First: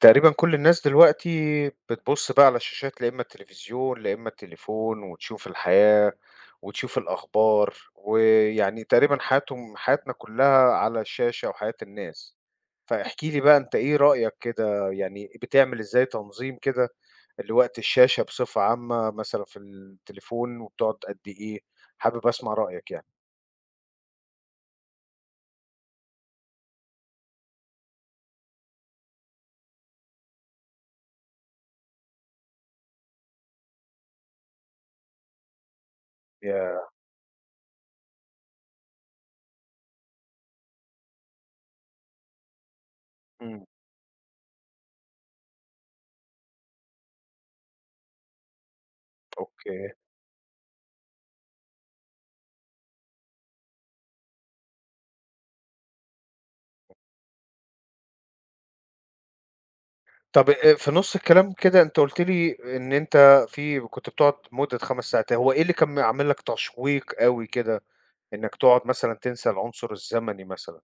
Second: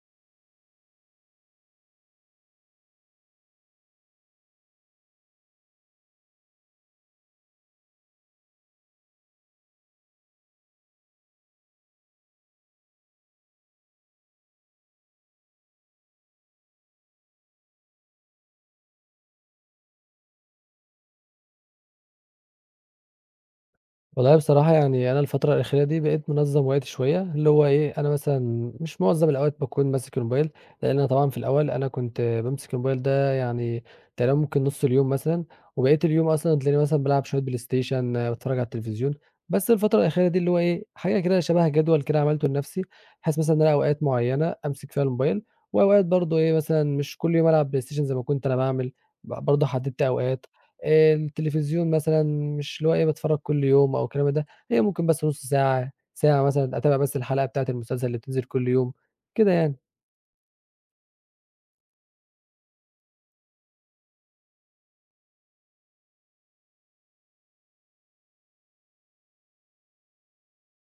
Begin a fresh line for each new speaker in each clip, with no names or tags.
تقريبًا كل الناس دلوقتي بتبُص بقى على الشاشات، لا إمّا التلفزيون، لا إمّا التليفون، وتشوف الحياة، وتشوف الأخبار، ويعني تقريبًا حياتنا كلّها على الشاشة وحياة الناس. فاحكِ لي بقى أنت إيه رأيك كده، يعني بتعمل إزاي تنظيم كده لوقت الشاشة بصفة عامة مثلًا في التليفون، وبتقعد قد إيه؟ حابب أسمع رأيك يعني.
والله بصراحة يعني أنا الفترة الأخيرة دي بقيت منظّم وقتي شوية، اللي هو إيه، أنا مثلًا مش معظم الأوقات باكون ماسك الموبايل، لإن أنا طبعًا في الأول أنا كنت بامسك الموبايل ده يعني تقريبًا ممكن نُص اليوم مثلًا، وبقية اليوم أصلًا تلاقيني
يا
مثلًا بالعب شوية بلاي ستيشن، باتفرّج على التلفزيون، بس الفترة الأخيرة دي اللي هو إيه، حاجة كده شبه جدول كده عملته لنفسي، بحيث مثلًا إن
إمم،
أنا أوقات معيّنة أمسك فيها الموبايل، وأوقات برضه إيه، مثلًا مش كل يوم ألعب بلاي ستيشن زي ما كنت أنا باعمل، برضه
أوكي.
حددت أوقات. التلفزيون مثلًا مش اللي هو إيه باتفرّج كل يوم أو الكلام ده، هي ممكن بس نُص ساعة، ساعة مثلًا أتابع بس الحلقة بتاعة المسلسل اللي بتنزل كل يوم، كده يعني.
طب في نُص الكلام كده أنت قُلت لي إن أنت كنت بتقعد مدة 5 ساعات، هو إيه اللي كان عامل لك تشويق أوي كده إنك تقعد مثلًا تنسى العنصر الزمني مثلًا؟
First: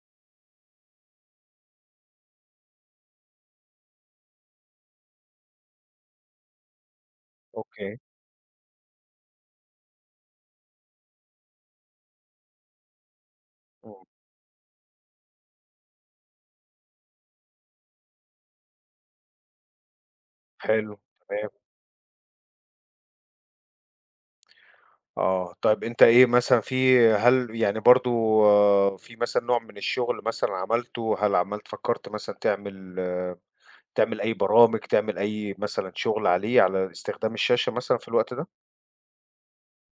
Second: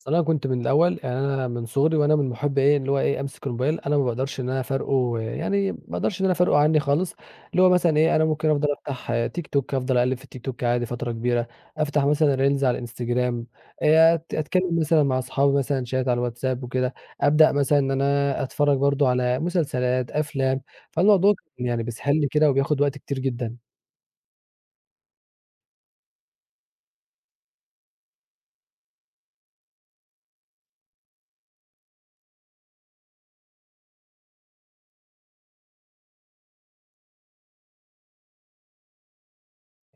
أصل أنا كنت من الأول يعني أنا من صغري وأنا من محبّي إيه، اللي هو إيه، أمسك الموبايل أنا ما باقدرش إن أنا أفارقه يعني ما باقدرش إن أنا أفارقه عنّي خالص، اللي هو مثلًا
أوكي،
إيه، أنا ممكن أفضل أفتح آه، تيك توك، أفضل أقلِّب في التيك توك عادي فترة كبيرة، أفتح مثلًا reels على الإنستجرام،
إمم،
أت أتكلّم مثلًا مع أصحابي مثلًا chat على الواتساب وكده، أبدأ مثلًا إن أنا أتفرّج برضه على مسلسلات، أفلام،
حلو،
فالموضوع
تمام،
كان يعني بيسحلني كده وبياخُد وقت كتير جدًا.
آه، طيب أنت إيه مثلًا هل يعني برضه مثلًا نوع من الشغل مثلًا عملته، هل عملت فكّرت مثلًا تعمل تعمل أي برامج، تعمل أي مثلًا شغل عليه، على استخدام الشاشة مثلًا في الوقت ده؟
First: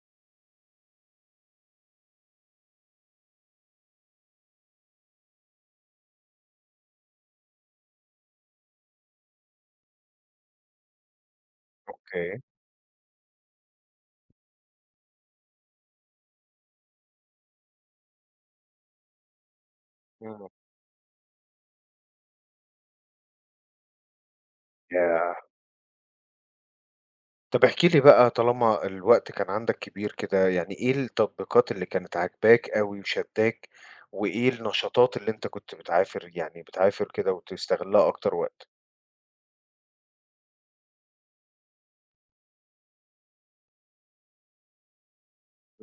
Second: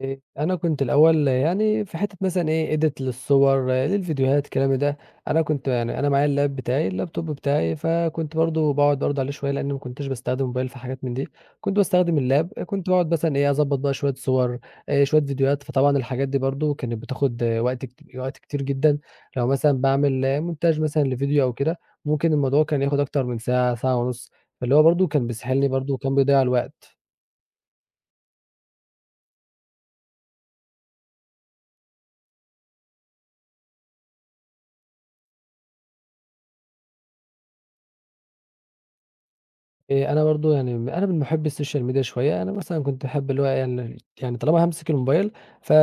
أنا كنت الأول يعني في حتّة مثلًا إيه edit للصور، آه، للفيديوهات الكلام ده، أنا كنت يعني أنا معايا اللاب بتاعي، اللابتوب بتاعي، فكنت برضه باقعد برضه عليه شوية لإنّي ما كنتش باستخدم موبايل في حاجات من دي، كنت باستخدم
أوكي،
اللاب، كنت باقعد مثلًا إيه أضبّط بقى شوية صور، شوية فيديوهات، فطبعًا الحاجات دي برضه كانت بتاخد آه، وقت كتير جدًا، لو مثلًا باعمل
إمم،
مونتاج مثلًا لفيديو أو كده، ممكن الموضوع كان ياخد أكتر من ساعة، ساعة ونُص، فاللي هو برضه كان
ياه!
بيسحلني برضه وكان بيضيّع الوقت.
طب احكِ لي بقى طالما الوقت كان عندك كبير كده، يعني إيه التطبيقات اللي كانت عاجباك أوي وشدّاك، وإيه النشاطات اللي أنت كنت بتعافر كده وتستغلها أكتر وقت؟
أنا برضه يعني أنا من مُحبّي السوشيال ميديا شوية، أنا مثلًا كنت باحب اللي هو يعني طالما هامسك الموبايل،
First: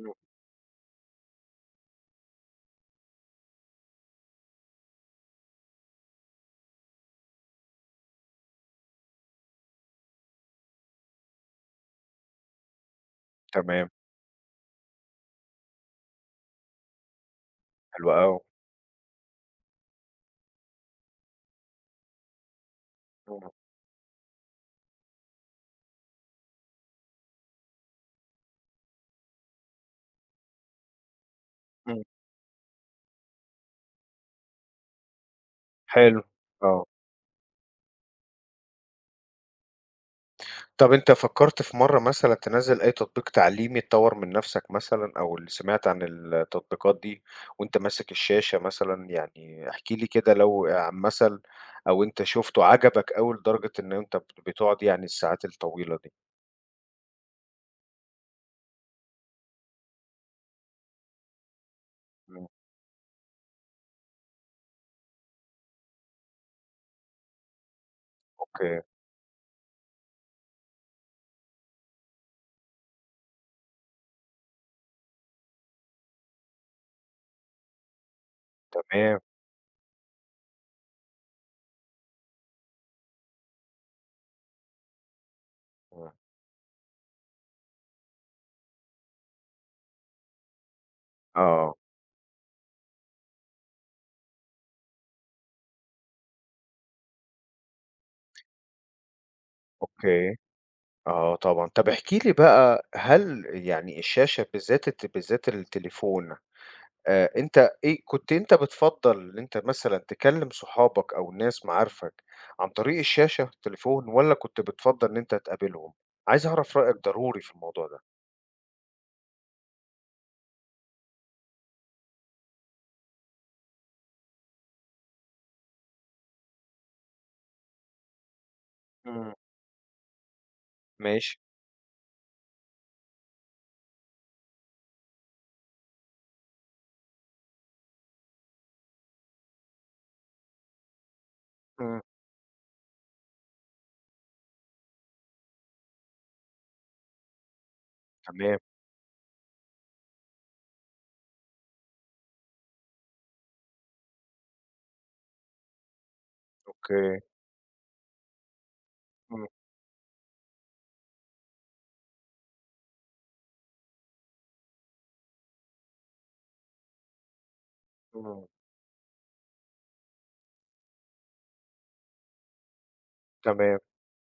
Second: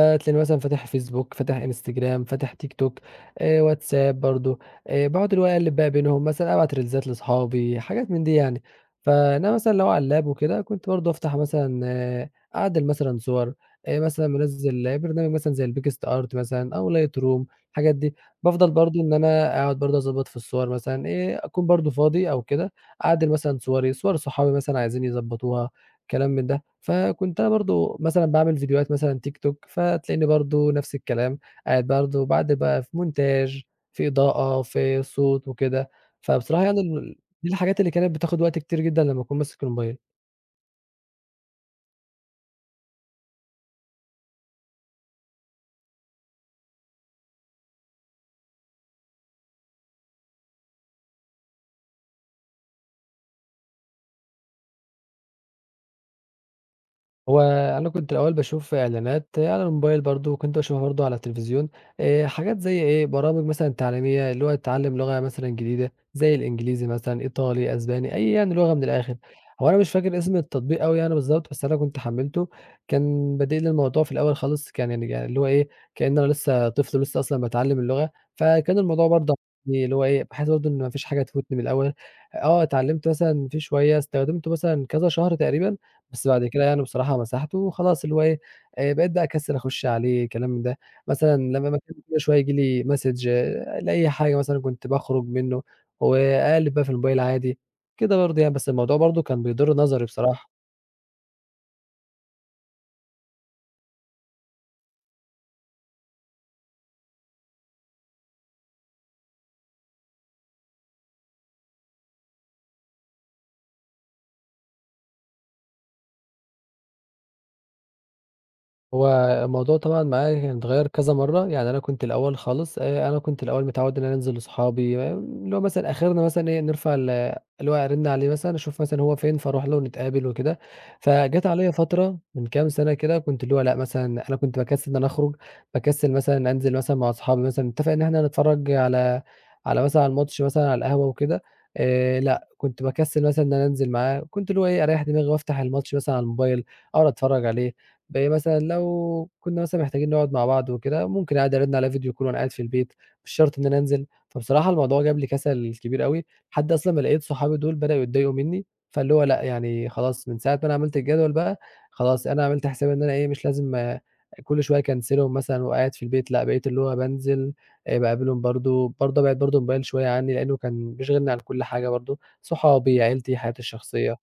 إمم.
مثلًا فاتح فيسبوك، فاتح Instagram، فاتح تيك توك، واتساب برضه، باقعد اللي هو أقلِّب بقى بينهم، مثلًا أبعت ريلزات لأصحابي، حاجات من دي يعني. فإنما مثلًا لو على اللاب وكده، كنت برضه أفتح مثلًا آه، أعدِّل مثلًا صور،
تمام،
مثلًا منزِّل برنامج مثلًا زي الBigest art مثلًا أو Lightroom الحاجات
حلو
دي.
أوي.
بافضل برضه إن أنا أقعد برضه أضبّط في الصور مثلًا، أكون برضه فاضي أو كده، أعدّل
إمم،
مثلًا صوري، صور صحابي مثلًا عايزين يضبّطوها، كلام من ده. فكنت أنا برضه مثلًا باعمل فيديوهات مثلًا تيك توك، فتلاقيني برضه نفس الكلام، قاعد
إمم،
برضه باعدّل بقى في مونتاج، في إضاءة، في صوت وكده.
حلو،
فبصراحة يعني
آه.
دي الحاجات اللي كانت بتاخُد وقت كتير جدًا لمّا أكون ماسك الموبايل.
طب أنت فكّرت في مرّة مثلًا تنزّل أي تطبيق تعليمي تطوّر من نَفْسك مثلًا أو اللي سمعت عن التطبيقات دي وأنت ماسك الشاشة مثلًا؟ يعني احكِ لي كده لو عن أو أنت شُفته عجبك أوي لدرجة إن أنت بتقعد يعني الساعات الطويلة دي.
هو أنا كنت الأول باشوف إعلانات على الموبايل برضه، وكنت باشوفها برضه على التلفزيون،
إمم،
حاجات زي إيه، برامج مثلًا تعليمية اللي هو تتعلم لغة مثلًا جديدة، زي الإنجليزي مثلًا، إيطالي، أسباني، أي يعني لغة
أوكي،
من الآخر. هو أنا مش فاكر اسم التطبيق أوي يعني بالضبط، بس أنا كنت حمّلته، كان بادئ لي الموضوع في الأول خالص كان يعني يعني اللي هو إيه، كأن أنا لسه طفل ولسه أصلًا باتعلم اللغة، فكان الموضوع
تمام،
برضه اللي هو إيه، بحيث برضه إن ما فيش حاجة تفوتني من الأول. آه اتعلمت مثلًا فيه شوية، استخدمته مثلًا كذا شهر تقريبًا
إمم،
بس بعد كده يعني بصراحة مسحته وخلاص اللي هو إيه، بقيت بقى أكسّل أخُش عليه كلام من ده، مثلًا لمّا
آه،
باكلّمه كل شوية ييجي لي message لأي حاجة مثلًا كنت باخرج منّه، وأقلِّب بقى في الموبايل عادي، كده برضه يعني، بس الموضوع برضه كان بيضر نظري
أوكي،
بصراحة.
آه طبعًا. طب احكِ لي بقى هل يعني الشاشة بالذات التليفون أنت إيه كنت أنت بتفضّل إن أنت مثلًا تكلّم صحابك أو ناس معارفك عن طريق الشاشة، التليفون والّا كنت بتفضّل إن أنت تقابلهم؟ عايز أعرف رأيك ضروري في الموضوع ده.
هو الموضوع طبعًا معايا يعني اتغيّر كذا مرّة، يعني أنا كنت الأول خالص أنا كنت الأول متعوّد إن أنا أنزل لصحابي اللي هو مثلًا آخرنا مثلًا إيه نرفع ال اللي هو أرِن عليه مثلًا أشوف مثلًا هو
إمم.
فين فاروح له نتقابل وكده،
ماشي.
فجات عليَّ فترة من كام سَنة كده كنت اللي هو لأ مثلًا أنا كنت باكسّل إن أنا أخرج، باكسّل مثلًا أنزل مثلًا مع أصحابي مثلًا نتفق إن إحنا نتفرّج على على مثلًا على الماتش مثلًا على القهوة وكده
إمم.
لأ كنت باكسّل مثلًا إن أنا أنزل معاه، كنت اللي هو إيه أريّح دماغي وأفتح الماتش مثلًا على الموبايل، أقعد أتفرّج عليه. ب مثلًا
تمام،
لو كنا مثلًا محتاجين نقعد مع بعض وكده، ممكن عادي أرَنّ عليه فيديو call وأنا قاعد في البيت، مش شرط إن أنا أنزل، فبصراحة الموضوع جاب لي كسل كبير أوي، لحد أصلًا ما
أوكي.
لقيت صحابي دول بدأوا يتضايقوا منّي، فاللي هو لأ،
إمم،
يعني خلاص من ساعة ما أنا عملت الجدول بقى، خلاص أنا عملت حسابي إن أنا إيه، مش لازم آه، كل شوية أكنسلهم مثلًا وقاعد في البيت، لأ بقيت اللي هو بانزل باقابلهم
إمم.
برضه، برضه أبعد برضه الموبايل شوية عنّي لإنه كان بيشغلني عن كل حاجة برضه، صحابي، عيلتي، حياتي
تمام.
الشخصية.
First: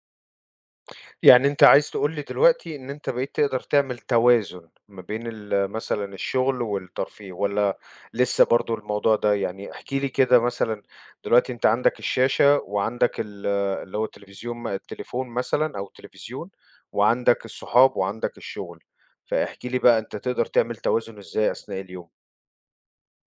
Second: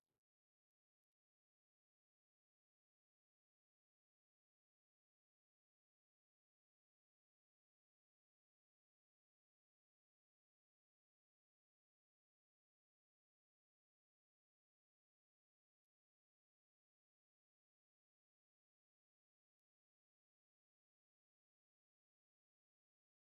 يعني أنت عايز تقول لي دلوقتي إن أنت بقيت تقدر تعمل توازن ما بين مثلًا الشغل والترفيه والّا لسه برضه الموضوع ده يعني احكِ لي كده مثلًا دلوقتي أنت عندك الشاشة وعندك اللي هو التلفزيون التليفون مثلًا أو التلفزيون وعندك الصحاب وعندك الشغل، فاحكِ لي بقى أنت تقدر تعمل توازن إزاي أثناء اليوم؟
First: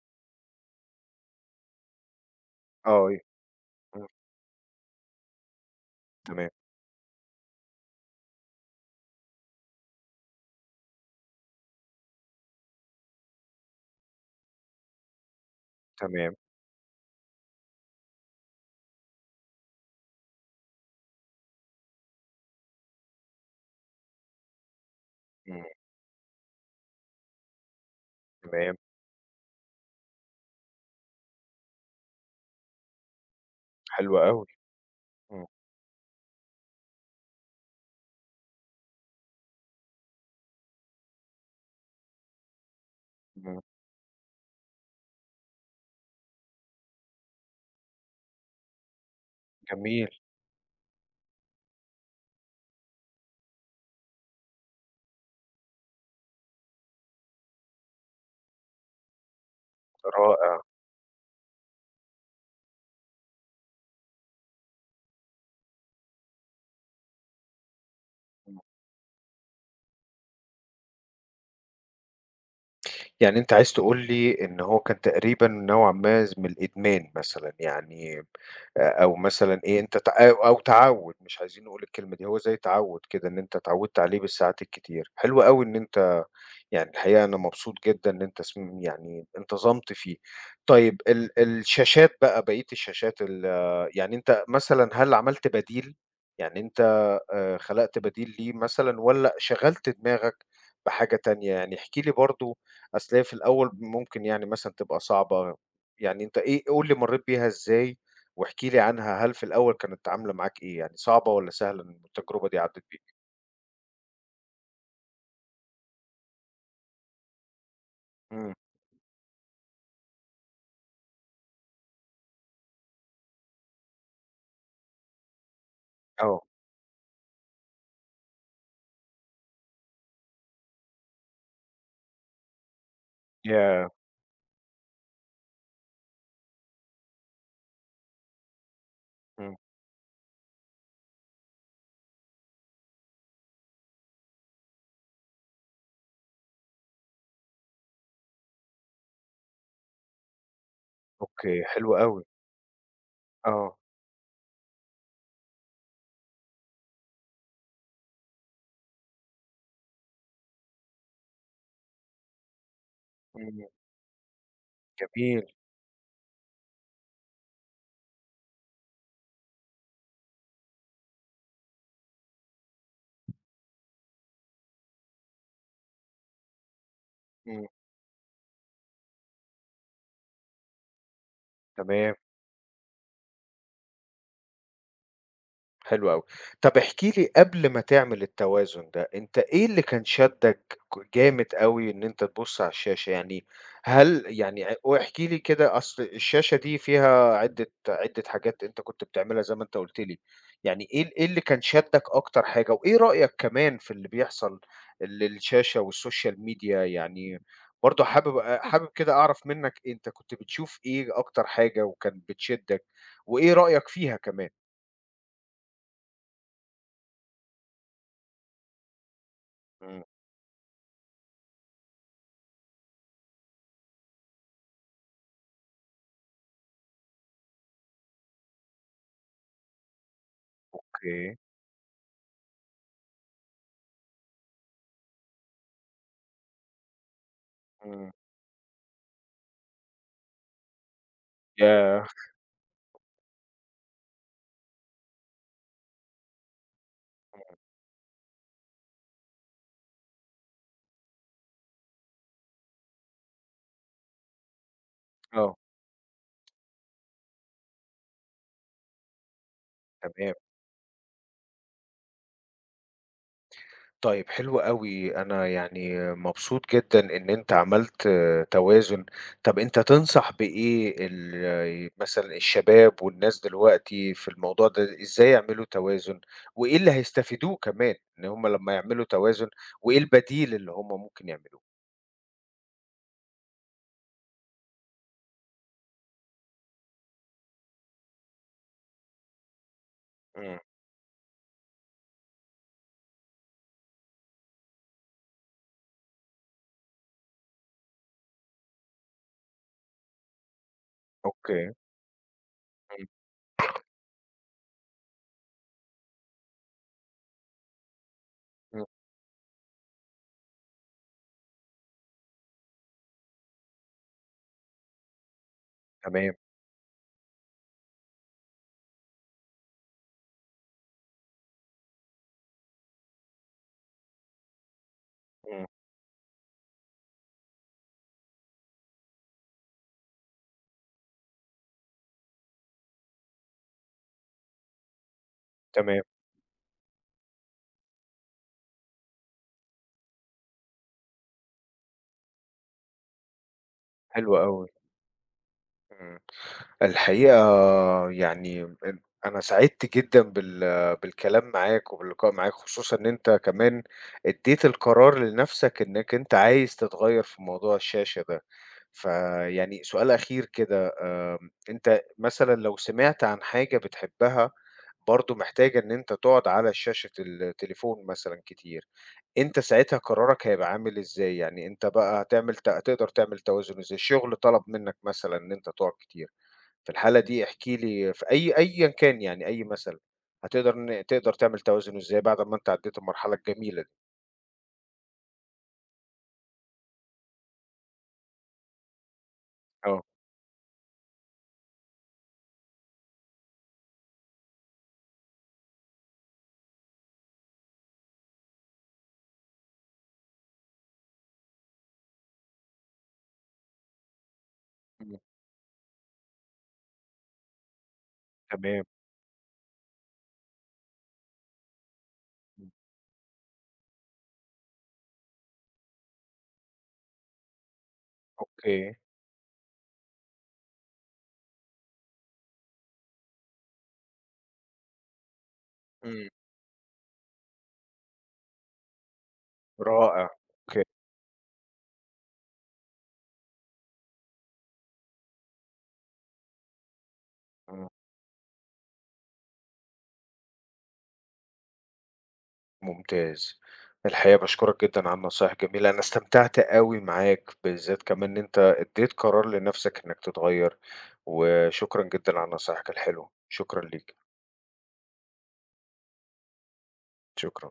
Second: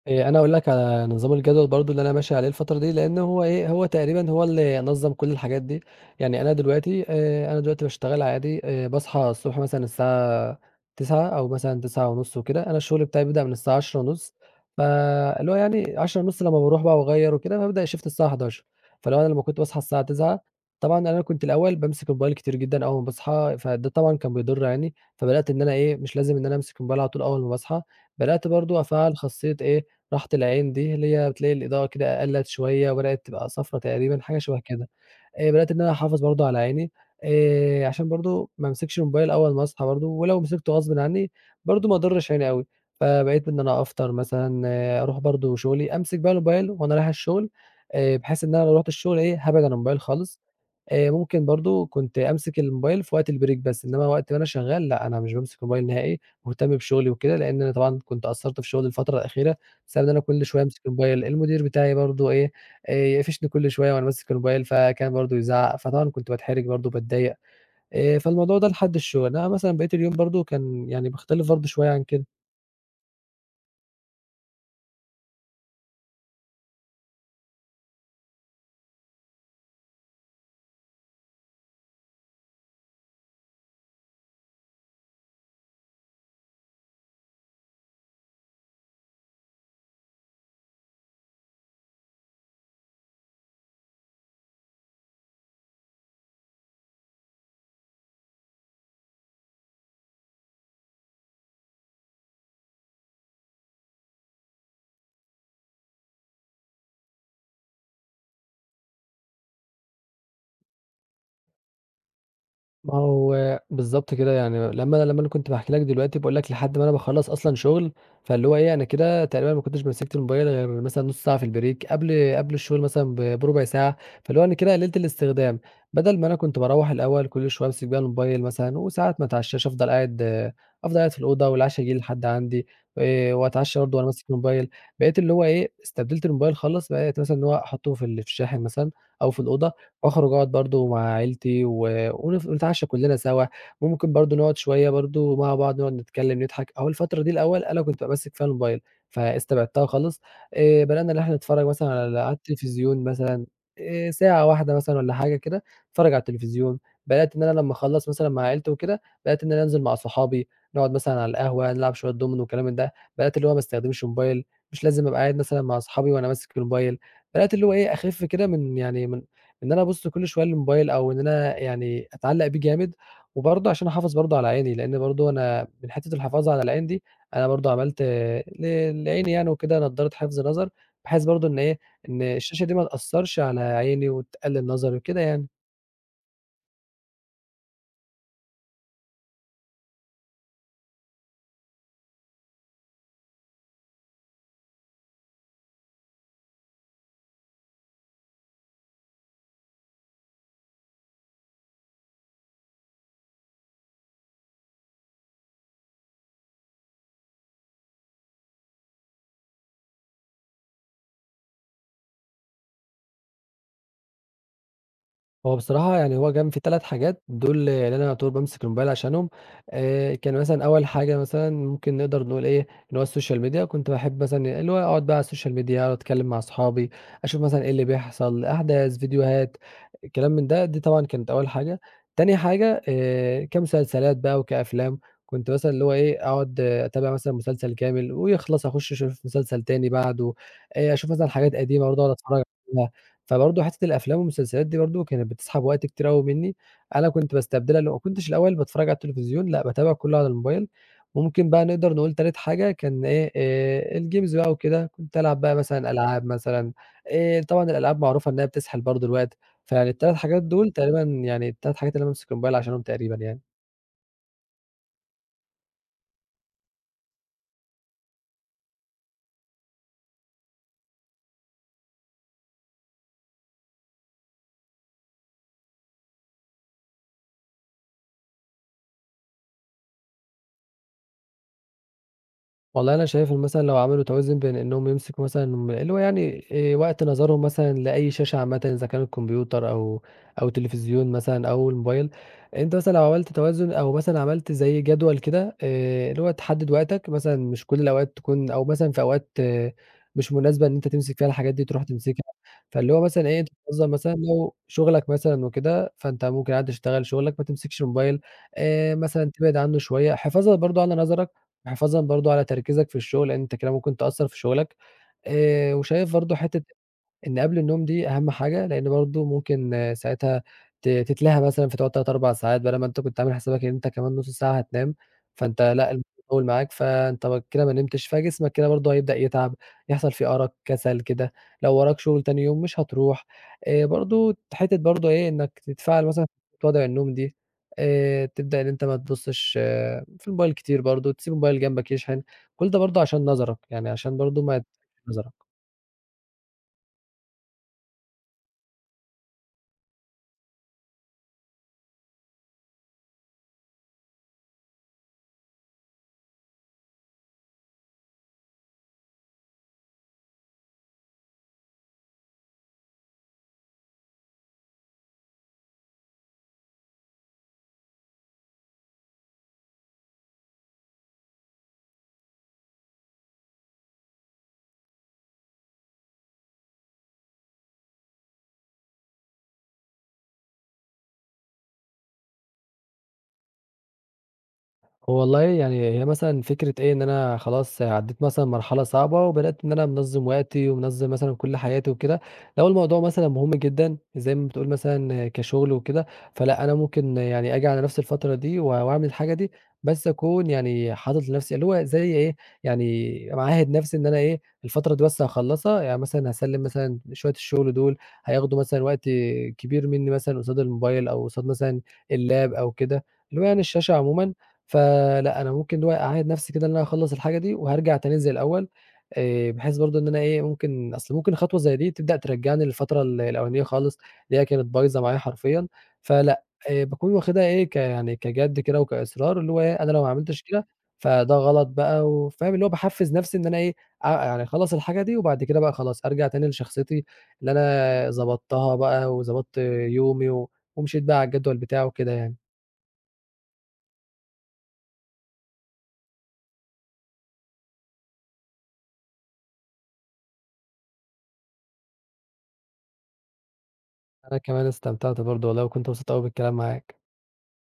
أنا هاقول لك على نظام الجدول برضه اللي أنا ماشي عليه الفترة دي،
آه،
لإن
ي
هو إيه، هو
إمم،
تقريبًا هو اللي نظّم كل الحاجات دي، يعني
تمام،
أنا دلوقتي أنا دلوقتي باشتغل عادي باصحى الصبح مثلًا الساعة 09:00 أو مثلًا 09:30 وكده، أنا الشغل بتاعي بيبدأ من الساعة 10:30 فاللي هو يعني
تمام،
10:30 لمّا باروح بقى وأغيّر وكده بابدأ الشيفت الساعة 11:00 فلو أنا لمّا كنت باصحى الساعة 09:00 طبعًا أنا كنت الأول بامسك الموبايل كتير جدًا أول ما باصحى، فده طبعًا كان بيضر عيني، فبدأت إن
إمم،
أنا إيه، مش لازم إن أنا أمسك الموبايل على طول أول ما باصحى، بدأت
تمام،
برضه أفعّل خاصية إيه راحة العين دي اللي هي بتلاقي الإضاءة كده قلّت شوية وبدأت تبقى صفرا
حلو
تقريبًا، حاجة
أوي،
شبه كده.
إمم،
بدأت إن أنا أحافظ برضه على عيني، عشان برضه ما امسكش الموبايل أول ما أصحى برضه، ولو مسكته غصبٍ عني برضه ما اضرش عيني أوي، فبقيت إن
إمم،
أنا أفطر مثلًا، آه، أروح برضه شغلي، أمسك بقى الموبايل وأنا رايح الشغل، بحيث إن أنا لو رُحت الشغل إيه، هابعد عن الموبايل
جميل،
خالص، ممكن برضه كنت أمسك الموبايل في وقت البريك بس، إنما وقت ما أنا شغال لأ، أنا مش بامسك الموبايل نهائي، مهتم بشغلي وكده، لإن أنا طبعًا كنت قصّرت في شغلي الفترة الأخيرة، بسبب إن أنا كل
رائع.
شوية أمسك الموبايل، المدير بتاعي برضه إيه، يقفشني كل شوية وأنا ماسك الموبايل، فكان برضه يزعّق، فطبعًا كنت باتحرج برضه، باتضايق، فالموضوع ده لحد الشغل، إنّما مثلًا بقية اليوم برضه كان يعني باختلف برضه شوية عن كده.
يعني أنت عايز تقول لي إن هو كان تقريبًا نوعًا ما من الإدمان مثلًا يعني أو مثلًا إيه، أنت تع أو أو تعوّد، مش عايزين نقول الكلمة دي، هو زي تعوّد كده إن أنت اتعوّدت عليه بالساعات الكتير. حلو أوي إن أنت يعني الحقيقة أنا مبسوط جدًا إن أنت يعني انتظمت فيه. طيب الشاشات بقى، بقية الشاشات يعني أنت مثلًا هل عملت بديل؟ يعني أنت خلقت بديل ليه مثلًا والّا شغّلت دماغك بحاجة تانية؟ يعني احكِ لي برضه أصل هي في الأول ممكن يعني مثلًا تبقى صعبة، يعني أنت إيه قُل لي مرّيت بيها إزاي، واحكِ لي عنها، هل في الأول كانت عاملة معاك إيه، يعني صعبة والّا سهلة التجربة دي عدّت
ما
بيك؟
هو بالضبط كده، يعني لمّا أنا لمّا أنا كنت باحكي لك دلوقتي باقول لك لحد ما أنا باخلّص أصلًا شغل، فاللي
إمم،
هو إيه، أنا كده تقريبًا ما كنتش مسكت الموبايل غير مثلًا نُص ساعة في البريك قبل الشغل مثلًا بربع ساعة، فاللي هو أنا كده قللت الاستخدام، بدل ما أنا
آه،
كنت باروّح الأول كل شوية أمسك بقى الموبايل مثلًا وساعات ما اتعشاش أفضل قاعد آه، أفضل قاعد في الأوضة والعشا ييجي لحد عندي، وأتعشى
ياه!
برضه وأنا ماسك الموبايل، بقيت اللي هو إيه، استبدلت الموبايل خالص، بقيت مثلًا إن هو أحطه في الشاحن مثلًا أو في
إمم،
الأوضة واخرج أقعد برضه مع عيلتي و ونف ونتعشى كلنا سوا، ممكن برضه نقعد شوية برضه مع بعض نقعد نتكلم، نضحك، أهو الفترة دي الأول أنا كنت بابقى ماسك فيها الموبايل، فاستبعدتها خالص، بدأنا إن إحنا
أوكي،
نتفرج مثلًا
حلو
على
أوي،
على التلفزيون مثلًا،
آه،
ساعة واحدة مثلًا والّا حاجة كده، أتفرج على التلفزيون، بدأت إن أنا لمّا أخلّص مثلًا مع عيلتي وكده، بدأت إن أنا أنزل مع صحابي، نقعد مثلًا على القهوة، نلعب شوية دومينو وكلام من ده، بدأت اللي هو ما
إمم،
استخدمش موبايل، مش لازم أبقى قاعد
جميل،
مثلًا مع صحابي وأنا ماسك الموبايل، بدأت اللي هو إيه أخِف كده من يعني من إن أنا أبُص كل شوية للموبايل أو إن أنا يعني أتعلّق بيه جامد، وبرضه عشان أحافظ برضه على عيني، لإن برضه أنا من حتّة الحفاظ على العين دي، أنا
إمم،
برضه عملت لعيني يعني وكده نضارة حفظ نظر، بحيث برضه إن إيه،
تمام.
إن الشاشة دي ما تأثّرش على عيني وتقلِّل نظري وكده يعني.
حلو أوي. طب احكِ لي قبل ما تعمل التوازن ده، أنت إيه اللي كان شدّك جامد أوي إن أنت تبُص على الشاشة؟ يعني هل يعني واحكِ لي كده أصل الشاشة دي فيها عدّة حاجات أنت كنت بتعملها زي ما أنت قُلت لي، يعني إيه إيه اللي كان شدّك أكتر حاجة؟ وإيه رأيك كمان في اللي بيحصل الشاشة والسوشيال ميديا؟ يعني برضه حابب كده أعرف منّك أنت كنت بتشوف إيه أكتر حاجة وكان بتشدّك، وإيه رأيك فيها كمان؟
هو بصراحة يعني هو كان في 3 حاجات دول اللي أنا يعتبر بامسك الموبايل عشانهم،
إمم،
كان مثلًا أول حاجة مثلًا ممكن نقدر نقول إيه، اللي هو السوشيال ميديا، كنت باحب مثلًا اللي هو أقعد بقى على السوشيال ميديا، أقعد أتكلم مع أصحابي، أشوف مثلًا إيه اللي بيحصل، أحداث، فيديوهات، كلام من ده، دي طبعًا كانت
أوكي.
أول حاجة. تاني حاجة كمسلسلات بقى وكأفلام، كنت مثلًا اللي هو إيه، أقعد آه، أتابع مثلًا مسلسل
إمم،
كامل ويخلص أخش أشوف مسلسل تاني بعده، أشوف مثلًا حاجات قديمة برضه
ياه!
أقعد أتفرج فبرضه حتّة الأفلام والمسلسلات دي برضه كانت بتسحب وقت كتير أوي منّي، أنا كنت باستبدلها لو ما كنتش الأول باتفرّج على التلفزيون لأ، باتابع كلّه على الموبايل، ممكن بقى نقدر نقول تالت حاجة كان إيه، الجيمز بقى وكده، كنت ألعب بقى
آه،
مثلًا ألعاب مثلًا، طبعًا الألعاب معروفة إنّها بتسحل برضه الوقت، فيعني ال3
تمام.
حاجات دول تقريبًا يعني ال3 حاجات اللي أنا ماسك الموبايل عشانهم تقريبًا يعني.
طيب حلو أوي، أنا يعني مبسوط جدًا إن أنت عملت توازن. طب أنت تنصح بإيه مثلًا الشباب والناس دلوقتي في الموضوع ده، إزاي يعملوا توازن، وإيه اللي هيستفيدوه كمان إن هم لمّا يعملوا توازن، وإيه البديل اللي هم ممكن يعملوه؟
والله أنا شايف إن مثلًا لو عملوا توازن بين إنهم يمسكوا مثلًا اللي هو يعني وقت نظرهم مثلًا لأي شاشة عامةً إذا كان الكمبيوتر أو أو
إمم،
تلفزيون مثلًا أو الموبايل، أنت مثلًا لو عملت توازن أو مثلًا عملت زي جدول كده اللي هو تحدد وقتك مثلًا مش كل الأوقات تكون أو مثلًا في أوقات آه، مش مناسبة إن أنت تمسك فيها الحاجات دي
أوكي،
تروح تمسكها، فاللي هو
إمم،
مثلًا إيه تنظم مثلًا لو شغلك مثلًا وكده، فأنت ممكن عادي تشتغل شغلك ما تمسكش موبايل،
إمم،
مثلًا تبعد عنه شوية حفاظًا برضه على نظرك حفاظًا برضه على تركيزك في الشغل، لإن أنت كده ممكن تأثّر في شغلك، وشايف برضه
تمام،
حتّة إن قبل النوم دي أهم حاجة، لإن برضه ممكن آه، ساعتها تتلهى مثلًا فتقعد 3، 4 ساعات بدل ما أنت كنت عامل حسابك إن أنت كمان نُص ساعة هتنام، فأنت
إمم،
لأ الموضوع طوّل معاك، فأنت كده ما نمتش، فجسمك كده برضه هيبدأ يتعب، يحصل فيه أرق، كسل كده، لو وراك شغل تاني يوم مش هتروح. برضه حتّة برضه إيه، إنّك
تمام،
تتفاعل مثلًا في وضع النوم دي، تبدأ إن أنت ما تبُصّش آه، في الموبايل كتير برضه، تسيب الموبايل جنبك يشحن، كل ده برضه عشان نَظَرك، يعني عشان
حلو
برضه ما
أوي،
يتعبش نَظَرك.
إمم. الحقيقة يعني أنا سعدت جدًا بالكلام معاك وباللقاء معاك، خصوصًا إن أنت كمان ادّيت القرار لنَفْسك إنّك أنت عايز تتغيّر في موضوع الشاشة ده. فيعني سؤال أخير كده، أنت مثلًا لو سمعت عن حاجة بتحبها برضه محتاجة إن أنت تقعد على شاشة التليفون مثلًا كتير، أنت ساعتها قرارك هيبقى عامل إزاي؟ يعني أنت بقى هتعمل ت هتقدر تعمل توازن إزاي؟ الشغل طلب منّك مثلًا إن أنت تقعد كتير، في الحالة دي احكِ لي في أي أيًا كان يعني أي مثل، هتقدر ن تقدر تعمل توازن إزاي بعد ما أنت عدّيت المرحلة الجميلة دي؟
هو والله يعني هي مثلًا فكرة إيه، إن أنا خلاص عدّيت مثلًا مرحلة صعبة وبدأت إن أنا
آه.
منظّم وقتي ومنظّم مثلًا كل حياتي وكده، لو الموضوع مثلًا مهم جدًا زي ما بتقول مثلًا كشغل وكده، فلأ أنا ممكن يعني آجي على نفسي الفترة دي وأعمل الحاجة دي، بس أكون يعني حاطط لنفسي اللي هو زي إيه، يعني معهِّد نفسي إن أنا إيه، الفترة دي
إمم.
بس هاخلّصها، يعني مثلًا هاسلِّم مثلًا شوية الشغل دول، هياخدوا مثلًا
تمام.
وقت كبير منّي مثلًا قصاد الموبايل أو قصاد مثلًا اللاب أو
إمم.
كده، اللي هو يعني الشاشة عمومًا، فلأ، أنا ممكن اللي هو أقعّد نفسي كده إن أنا أخلّص الحاجة دي وهارجع تاني زي الأول،
أوكي.
بحيث برضه إن أنا إيه، ممكن أصل ممكن خطوة زي دي تبدأ ترجّعني للفترة الأولانية خالص، اللي هي كانت بايظة معايا حرفيًا،
إمم.
فلأ، باكون واخدها إيه، يعني كجَد كده وكإصرار، اللي هو إيه، أنا لو ما
رائع.
عملتش كده
أوكي.
فده غلط بقى وفاهم، اللي هو باحفّز نفسي إن أنا إيه، يعني أخلّص الحاجة دي وبعد كده بقى خلاص أرجع تاني لشخصيتي اللي
إمم.
أنا ضبطتها بقى وضبطت يومي ومشيت بقى على الجدول بتاعه وكده يعني.
ممتاز. الحقيقة باشكرك جدًا على النصايح الجميلة، أنا استمتعت أوي معاك، بالذات كمان إن أنت ادّيت قرار لنَفْسك إنّك تتغيّر، وشكرًا جدًا على نصايحك الحلوة. شكرًا ليك.
أنا كمان استمتعت برضه والله، وكنت مبسوط أوي بالكلام معاك.
شكرًا.